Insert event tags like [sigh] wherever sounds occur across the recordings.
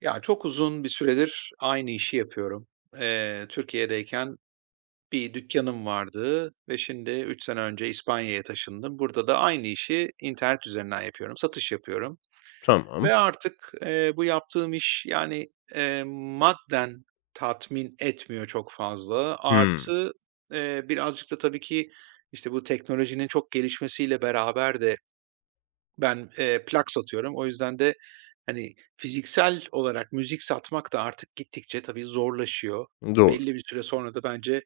Ya, çok uzun bir süredir aynı işi yapıyorum. Türkiye'deyken bir dükkanım vardı ve şimdi 3 sene önce İspanya'ya taşındım. Burada da aynı işi internet üzerinden yapıyorum, satış yapıyorum Tamam. ve artık, bu yaptığım iş, yani, madden tatmin etmiyor çok fazla. Hımm. Artı, birazcık da tabii ki, işte, bu teknolojinin çok gelişmesiyle beraber de ben, plak satıyorum. O yüzden de, hani, fiziksel olarak müzik satmak da artık gittikçe tabii zorlaşıyor. Doğru. Belli bir süre sonra da bence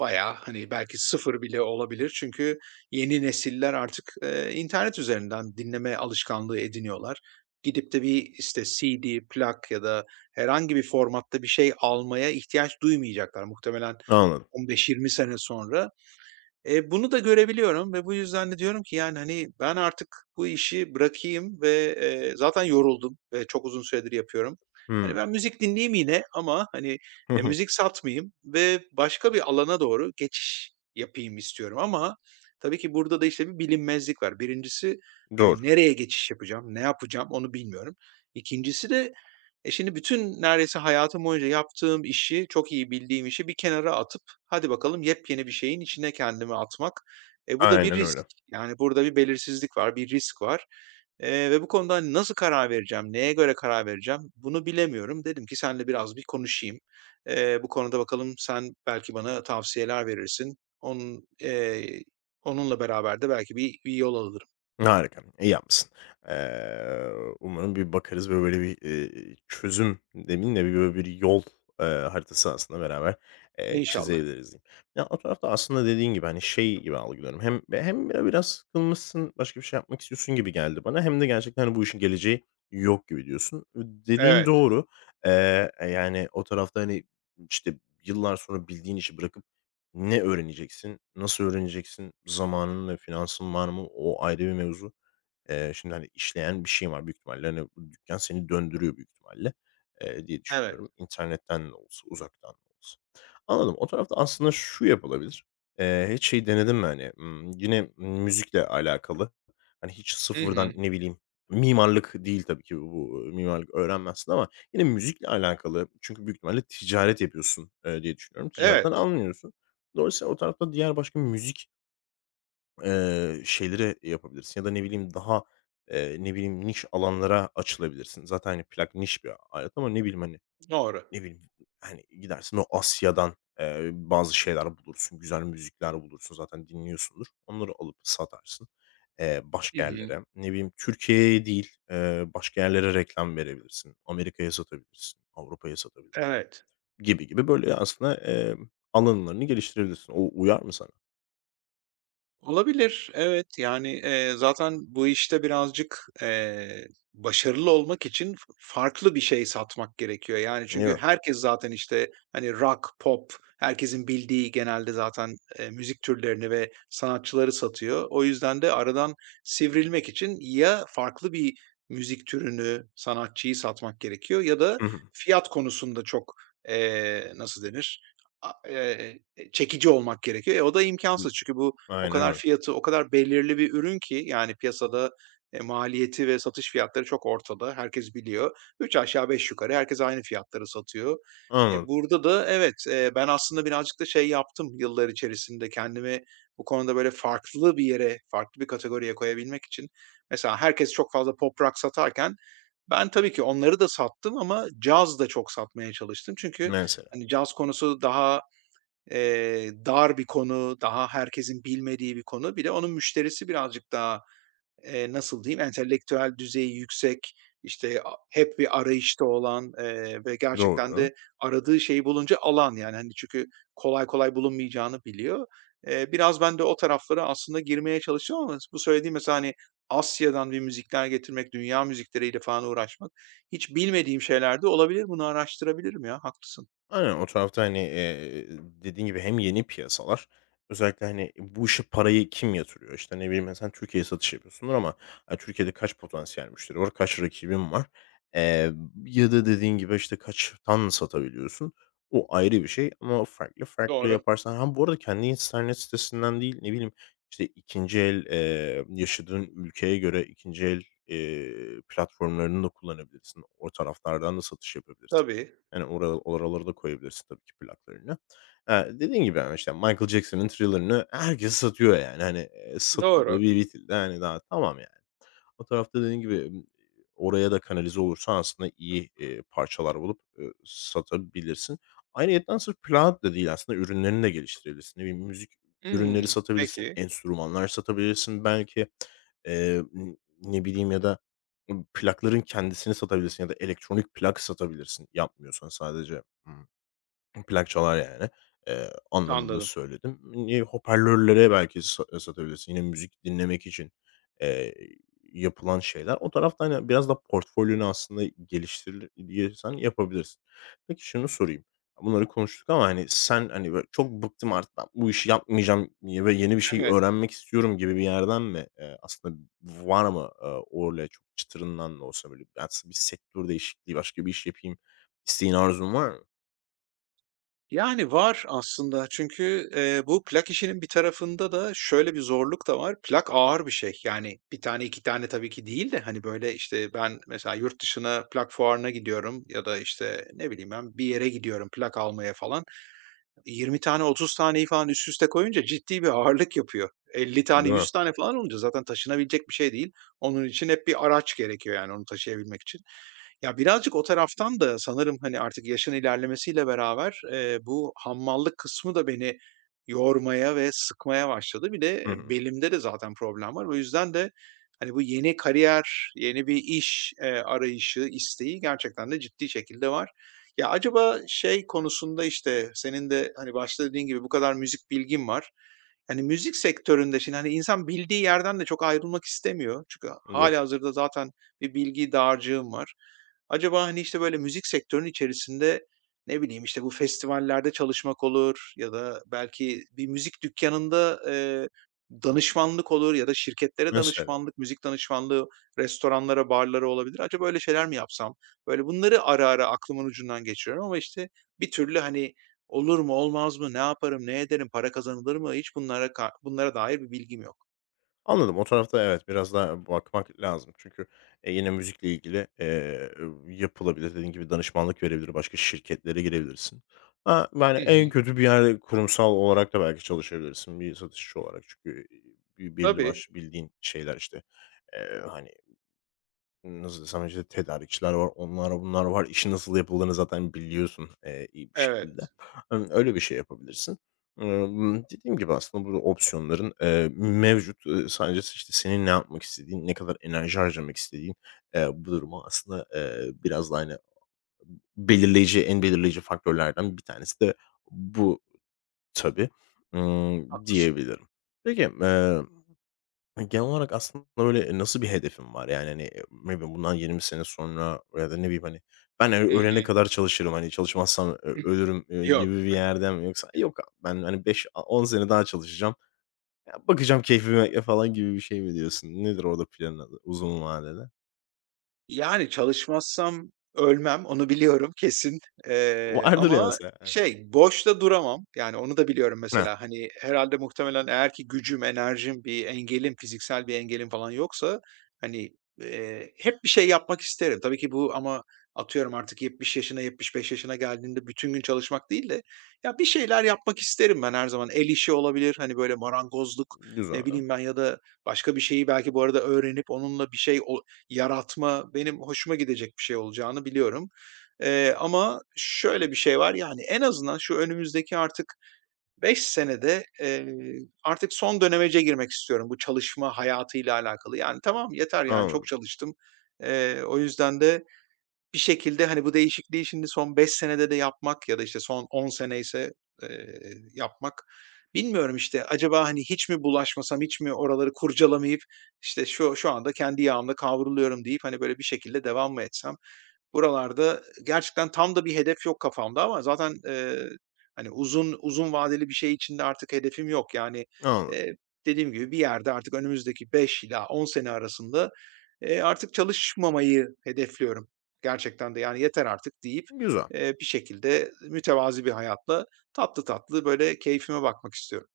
bayağı, hani, belki sıfır bile olabilir. Çünkü yeni nesiller artık, internet üzerinden dinleme alışkanlığı ediniyorlar. Gidip de bir, işte, CD, plak ya da herhangi bir formatta bir şey almaya ihtiyaç duymayacaklar. Muhtemelen Anladım. 15-20 sene sonra bunu da görebiliyorum ve bu yüzden de diyorum ki, yani, hani, ben artık bu işi bırakayım ve, zaten yoruldum ve çok uzun süredir yapıyorum. Hani, Hımm. ben müzik dinleyeyim yine, ama hani, Hı hı. müzik satmayayım ve başka bir alana doğru geçiş yapayım istiyorum, ama tabii ki burada da, işte, bir bilinmezlik var. Birincisi, Doğru. hani, nereye geçiş yapacağım, ne yapacağım onu bilmiyorum. İkincisi de, şimdi bütün neredeyse hayatım boyunca yaptığım işi, çok iyi bildiğim işi bir kenara atıp hadi bakalım yepyeni bir şeyin içine kendimi atmak. Bu da bir Aynen risk. öyle. Yani burada bir belirsizlik var, bir risk var. Ve bu konuda, hani, nasıl karar vereceğim, neye göre karar vereceğim bunu bilemiyorum. Dedim ki seninle biraz bir konuşayım. Bu konuda bakalım sen belki bana tavsiyeler verirsin. Onunla beraber de belki bir yol alırım. Harika. İyi yapmışsın. Eee, Umarım bir bakarız ve böyle bir, çözüm demeyeyim de bir böyle bir yol, haritası aslında beraber, İnşallah. çizebiliriz diyeyim. Ya, o tarafta aslında dediğin gibi, hani, şey gibi algılıyorum. Hem biraz sıkılmışsın, başka bir şey yapmak istiyorsun gibi geldi bana hem de gerçekten, hani, bu işin geleceği yok gibi diyorsun. Dediğin Evet, doğru. Yani, o tarafta, hani, işte, yıllar sonra bildiğin işi bırakıp ne öğreneceksin? Nasıl öğreneceksin? Zamanın ve finansman mı? O ayrı bir mevzu. Şimdi, hani, işleyen bir şey var büyük ihtimalle, hani, bu dükkân seni döndürüyor büyük ihtimalle, diye evet. düşünüyorum. İnternetten de olsa, uzaktan da olsa. Anladım. O tarafta aslında şu yapılabilir. Hiç şey denedin mi, hani, yine müzikle alakalı, hani, hiç Hı hı. sıfırdan, ne bileyim, mimarlık değil tabii ki bu, mimarlık öğrenmezsin ama yine müzikle alakalı çünkü büyük ihtimalle ticaret yapıyorsun, diye düşünüyorum. Ticaretten Evet, anlıyorsun. Dolayısıyla o tarafta diğer başka müzik şeyleri yapabilirsin ya da ne bileyim daha, ne bileyim niş alanlara açılabilirsin. Zaten, hani, plak niş bir alet ama ne bileyim, hani, doğru. ne bileyim, hani, gidersin o Asya'dan, bazı şeyler bulursun, güzel müzikler bulursun, zaten dinliyorsundur. Onları alıp satarsın, Hı başka hı. yerlere. Ne bileyim, Türkiye'ye değil, başka yerlere reklam verebilirsin. Amerika'ya satabilirsin, Avrupa'ya satabilirsin Evet. gibi gibi böyle aslında, alanlarını geliştirebilirsin. O uyar mı sana? Olabilir, evet. Yani, zaten bu işte birazcık, başarılı olmak için farklı bir şey satmak gerekiyor. Yani, Değil çünkü mi? herkes zaten, işte, hani, rock, pop, herkesin bildiği genelde zaten, müzik türlerini ve sanatçıları satıyor. O yüzden de aradan sivrilmek için ya farklı bir müzik türünü, sanatçıyı satmak gerekiyor ya da Hı hı. fiyat konusunda çok, nasıl denir, a çekici olmak gerekiyor. O da Hı. imkansız, çünkü bu o Aynen kadar öyle. fiyatı, o kadar belirli bir ürün ki yani piyasada, maliyeti ve satış fiyatları çok ortada. Herkes biliyor. 3 aşağı 5 yukarı herkes aynı fiyatları satıyor. Anladım. Burada da evet, ben aslında birazcık da şey yaptım yıllar içerisinde, kendimi bu konuda böyle farklı bir yere, farklı bir kategoriye koyabilmek için. Mesela herkes çok fazla pop rock satarken ben tabii ki onları da sattım, ama caz da çok satmaya çalıştım. Çünkü Mesela. hani caz konusu daha dar bir konu, daha herkesin bilmediği bir konu. Bir de onun müşterisi birazcık daha, nasıl diyeyim, entelektüel düzeyi yüksek, işte, hep bir arayışta olan, ve gerçekten Doğru. de aradığı şeyi bulunca alan, yani, hani, çünkü kolay kolay bulunmayacağını biliyor. Biraz ben de o taraflara aslında girmeye çalışıyorum, ama bu söylediğim mesela, hani, Asya'dan bir müzikler getirmek, dünya müzikleriyle falan uğraşmak, hiç bilmediğim şeyler de olabilir. Bunu araştırabilirim ya, haklısın. Aynen o tarafta, hani, dediğin gibi hem yeni piyasalar özellikle, hani, bu işe parayı kim yatırıyor? İşte, ne bileyim, sen Türkiye'ye satış yapıyorsundur ama, Türkiye'de kaç potansiyel müşteri var? Kaç rakibin var? Eee, Ya da dediğin gibi, işte, kaç kaçtan satabiliyorsun? O ayrı bir şey ama farklı farklı Doğru. yaparsan, ha, bu arada kendi internet sitesinden değil, ne bileyim, işte, 2'nci el, yaşadığın ülkeye göre 2'nci el, platformlarını da kullanabilirsin. O taraflardan da satış yapabilirsin. Tabii, Yani oralara da koyabilirsin tabii ki plaklarını. Dediğin gibi, yani, işte, Michael Jackson'ın Thriller'ını herkes satıyor yani. Hani, satıldı, doğru. bir bitildi. Hani, daha tamam yani. O tarafta dediğin gibi, oraya da kanalize olursa aslında iyi, parçalar bulup, satabilirsin. Ayrıyeten sırf plak da değil aslında ürünlerini de geliştirebilirsin. Ne bileyim, müzik ürünleri Hımm, satabilirsin, peki, enstrümanlar satabilirsin belki. N Ne bileyim ya da, plakların kendisini satabilirsin ya da elektronik plak satabilirsin yapmıyorsan sadece. Plak çalar yani, anlamında anladım. söyledim. Hoparlörlere belki satabilirsin. Yine müzik dinlemek için, eee, yapılan şeyler. O tarafta, hani, biraz da portfolyonu aslında geliştirir geliştirirsen yapabilirsin. Peki şunu sorayım. Bunları konuştuk ama, hani, sen, hani, böyle, "Çok bıktım artık ben bu işi yapmayacağım ye ve yeni bir şey Evet. öğrenmek istiyorum." gibi bir yerden mi? Aslında var mı, öyle çok çıtırından da olsa böyle, "Aslında bir sektör değişikliği, başka bir iş yapayım." isteğin, arzun var mı? Yani, var aslında, çünkü, bu plak işinin bir tarafında da şöyle bir zorluk da var. Plak ağır bir şey. Yani bir tane 2 tane tabii ki değil de, hani, böyle, işte, ben mesela yurt dışına plak fuarına gidiyorum ya da, işte, ne bileyim ben, bir yere gidiyorum plak almaya falan. 20 tane 30 taneyi falan üst üste koyunca ciddi bir ağırlık yapıyor. Elli Değil tane mi? 100 tane falan olunca zaten taşınabilecek bir şey değil. Onun için hep bir araç gerekiyor yani onu taşıyabilmek için. Ya, birazcık o taraftan da sanırım, hani, artık yaşın ilerlemesiyle beraber, bu hammallık kısmı da beni yormaya ve sıkmaya başladı. Bir Hı de hı. belimde de zaten problem var. O yüzden de, hani, bu yeni kariyer, yeni bir iş, arayışı, isteği gerçekten de ciddi şekilde var. Ya, acaba şey konusunda, işte, senin de, hani, başta dediğin gibi bu kadar müzik bilgin var. Yani müzik sektöründe şimdi, hani, insan bildiği yerden de çok ayrılmak istemiyor. Çünkü Doğru. hâlihazırda zaten bir bilgi dağarcığın var. Acaba, hani, işte, böyle, müzik sektörünün içerisinde, ne bileyim, işte, bu festivallerde çalışmak olur ya da belki bir müzik dükkanında danışmanlık olur ya da şirketlere Mesela. danışmanlık, müzik danışmanlığı, restoranlara, barlara olabilir. Acaba öyle şeyler mi yapsam? Böyle, bunları ara ara aklımın ucundan geçiriyorum, ama, işte, bir türlü, hani, olur mu, olmaz mı, ne yaparım, ne ederim, para kazanılır mı? Hiç bunlara dair bir bilgim yok. Anladım. O tarafta evet, biraz daha bakmak lazım. Çünkü, yine müzikle ilgili, yapılabilir. Dediğin gibi danışmanlık verebilir, başka şirketlere girebilirsin. Ha, yani Hı en hı. kötü bir yerde kurumsal olarak da belki çalışabilirsin bir satışçı olarak. Çünkü, belli Tabii, başlı bildiğin şeyler işte, hani, nasıl desem, işte, tedarikçiler var, onlar, bunlar var. İşin nasıl yapıldığını zaten biliyorsun, iyi bir şekilde. evet, Hani, öyle bir şey yapabilirsin. Dediğim gibi aslında bu opsiyonların, mevcut. Sadece, işte, senin ne yapmak istediğin, ne kadar enerji harcamak istediğin, bu durumu aslında, biraz da, hani, belirleyici, en belirleyici faktörlerden bir tanesi de bu tabii, haklısın. diyebilirim. Peki, hani, genel olarak aslında öyle nasıl bir hedefin var? Yani, hani, ne bileyim bundan 20 sene sonra ya da ne bileyim, hani, ben, hani, Hı ölene hı. kadar çalışırım, hani, çalışmazsam ölürüm, [clears throat] Yok. gibi bir yerden mi yoksa yok abi ben, hani, beş on 10 sene daha çalışacağım, ya, bakacağım keyfime [laughs] ya falan gibi bir şey mi diyorsun? Nedir orada planın adı uzun vadede? Yani çalışmazsam ölmem, onu biliyorum [laughs] kesin. Vardır ya Ama mesela. şey, boş da duramam. Yani onu da biliyorum Heh, mesela. Hani, herhalde muhtemelen eğer ki gücüm, enerjim, bir engelim, fiziksel bir engelim falan yoksa, hani, hep bir şey yapmak isterim. Tabii ki bu ama atıyorum artık 70 yaşına, 75 yaşına geldiğinde bütün gün çalışmak değil de ya, bir şeyler yapmak isterim ben her zaman. El işi olabilir, hani, böyle marangozluk, ne güzel. bileyim ben ya da başka bir şeyi belki bu arada öğrenip onunla bir şey o yaratma benim hoşuma gidecek bir şey olacağını biliyorum. Ama şöyle bir şey var, yani, en azından şu önümüzdeki artık 5 senede, artık son dönemece girmek istiyorum bu çalışma hayatıyla alakalı. Yani, tamam yeter, yani, çok Anladım, çalıştım. O yüzden de, bir şekilde, hani, bu değişikliği şimdi son 5 senede de yapmak ya da, işte, son 10 seneyse, eee, yapmak, bilmiyorum, işte, acaba, hani, hiç mi bulaşmasam, hiç mi oraları kurcalamayıp, işte, şu anda kendi yağımda kavruluyorum deyip, hani, böyle, bir şekilde devam mı etsem? Buralarda gerçekten tam da bir hedef yok kafamda, ama zaten, hani, uzun uzun vadeli bir şey içinde artık hedefim yok. Yani, anladım. eee, dediğim gibi bir yerde artık önümüzdeki 5 ila 10 sene arasında, artık çalışmamayı hedefliyorum. Gerçekten de, yani, yeter artık deyip, Güzel. Bir şekilde mütevazi bir hayatla tatlı tatlı böyle keyfime bakmak istiyorum.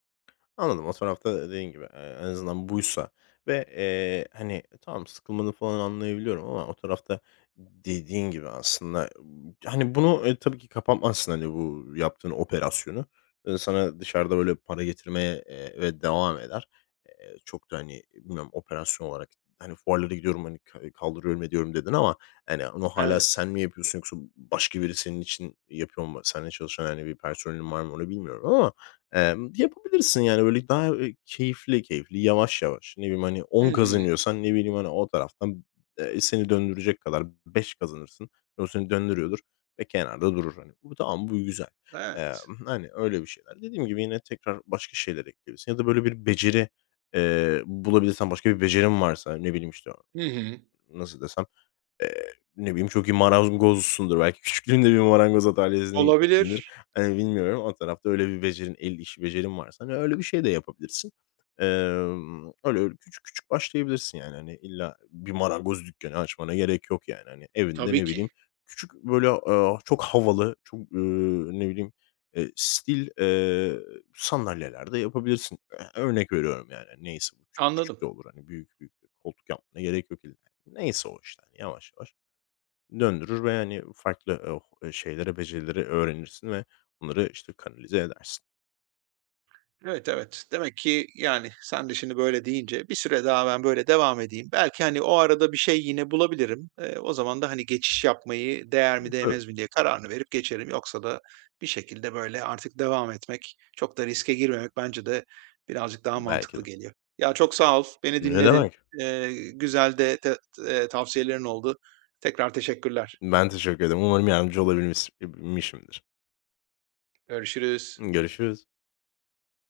Anladım. O tarafta dediğin gibi, en azından buysa ve, hani, tamam sıkılmanı falan anlayabiliyorum ama o tarafta dediğin gibi aslında, hani, bunu, tabii ki kapatmazsın, hani, bu yaptığın operasyonu. Sana dışarıda böyle para getirmeye, ve devam eder. Çok da, hani, bilmiyorum operasyon olarak, hani, "Fuarlara gidiyorum, hani, kaldırıyorum ediyorum." dedin ama, hani, onu hala Evet. sen mi yapıyorsun yoksa başka biri senin için yapıyor mu? Seninle çalışan, hani, bir personelin var mı onu bilmiyorum ama yapabilirsin yani, böyle, daha, keyifli keyifli, yavaş yavaş, ne bileyim, hani, Hı 10 hı. kazanıyorsan, ne bileyim, hani, o taraftan, seni döndürecek kadar 5 kazanırsın, o seni döndürüyordur ve kenarda durur, hani. Bu tamam, bu güzel. Evet. Hani, öyle bir şeyler. Dediğim gibi yine tekrar başka şeyler ekleyebilirsin ya da böyle bir beceri, bulabilirsen, başka bir becerim varsa, ne bileyim, işte, Hı hı. nasıl desem, Eee, ne bileyim, çok iyi marangozsundur belki. [laughs] Küçüklüğünde bir marangoz atölyesine gitmişsindir. Olabilir. Hani, bilmiyorum, o tarafta öyle bir becerin, el işi becerin varsa, hani, öyle bir şey de yapabilirsin. Öyle öyle küçük küçük başlayabilirsin yani. Hani, illa bir marangoz dükkanı açmana gerek yok yani. Hani, evinde Tabii ne bileyim, ki. küçük böyle, çok havalı, çok, ne bileyim, stil, sandalyeler de yapabilirsin. Örnek veriyorum yani. Hani, neyse bu küçük küçük de Anladım. olur. Hani, büyük büyük de koltuk yapmana gerek yok illa. Neyse o işte, hani, yavaş yavaş döndürür ve, yani farklı, şeylere, becerileri öğrenirsin ve onları, işte, kanalize edersin. Evet, evet. Demek ki, yani, sen de şimdi böyle deyince bir süre daha ben böyle devam edeyim. Belki, hani, o arada bir şey yine bulabilirim. O zaman da, hani, geçiş yapmayı değer mi Hı, tabii, değmez mi diye kararını verip geçerim. Yoksa da bir şekilde böyle artık devam etmek, çok da riske girmemek bence de birazcık daha belki mantıklı de. geliyor. Ya, çok sağ ol, beni Ne dinledin. demek. Güzel de te tavsiyelerin oldu. Tekrar teşekkürler. Ben teşekkür ederim. Umarım yardımcı olabilmiş Görüşürüz. Görüşürüz.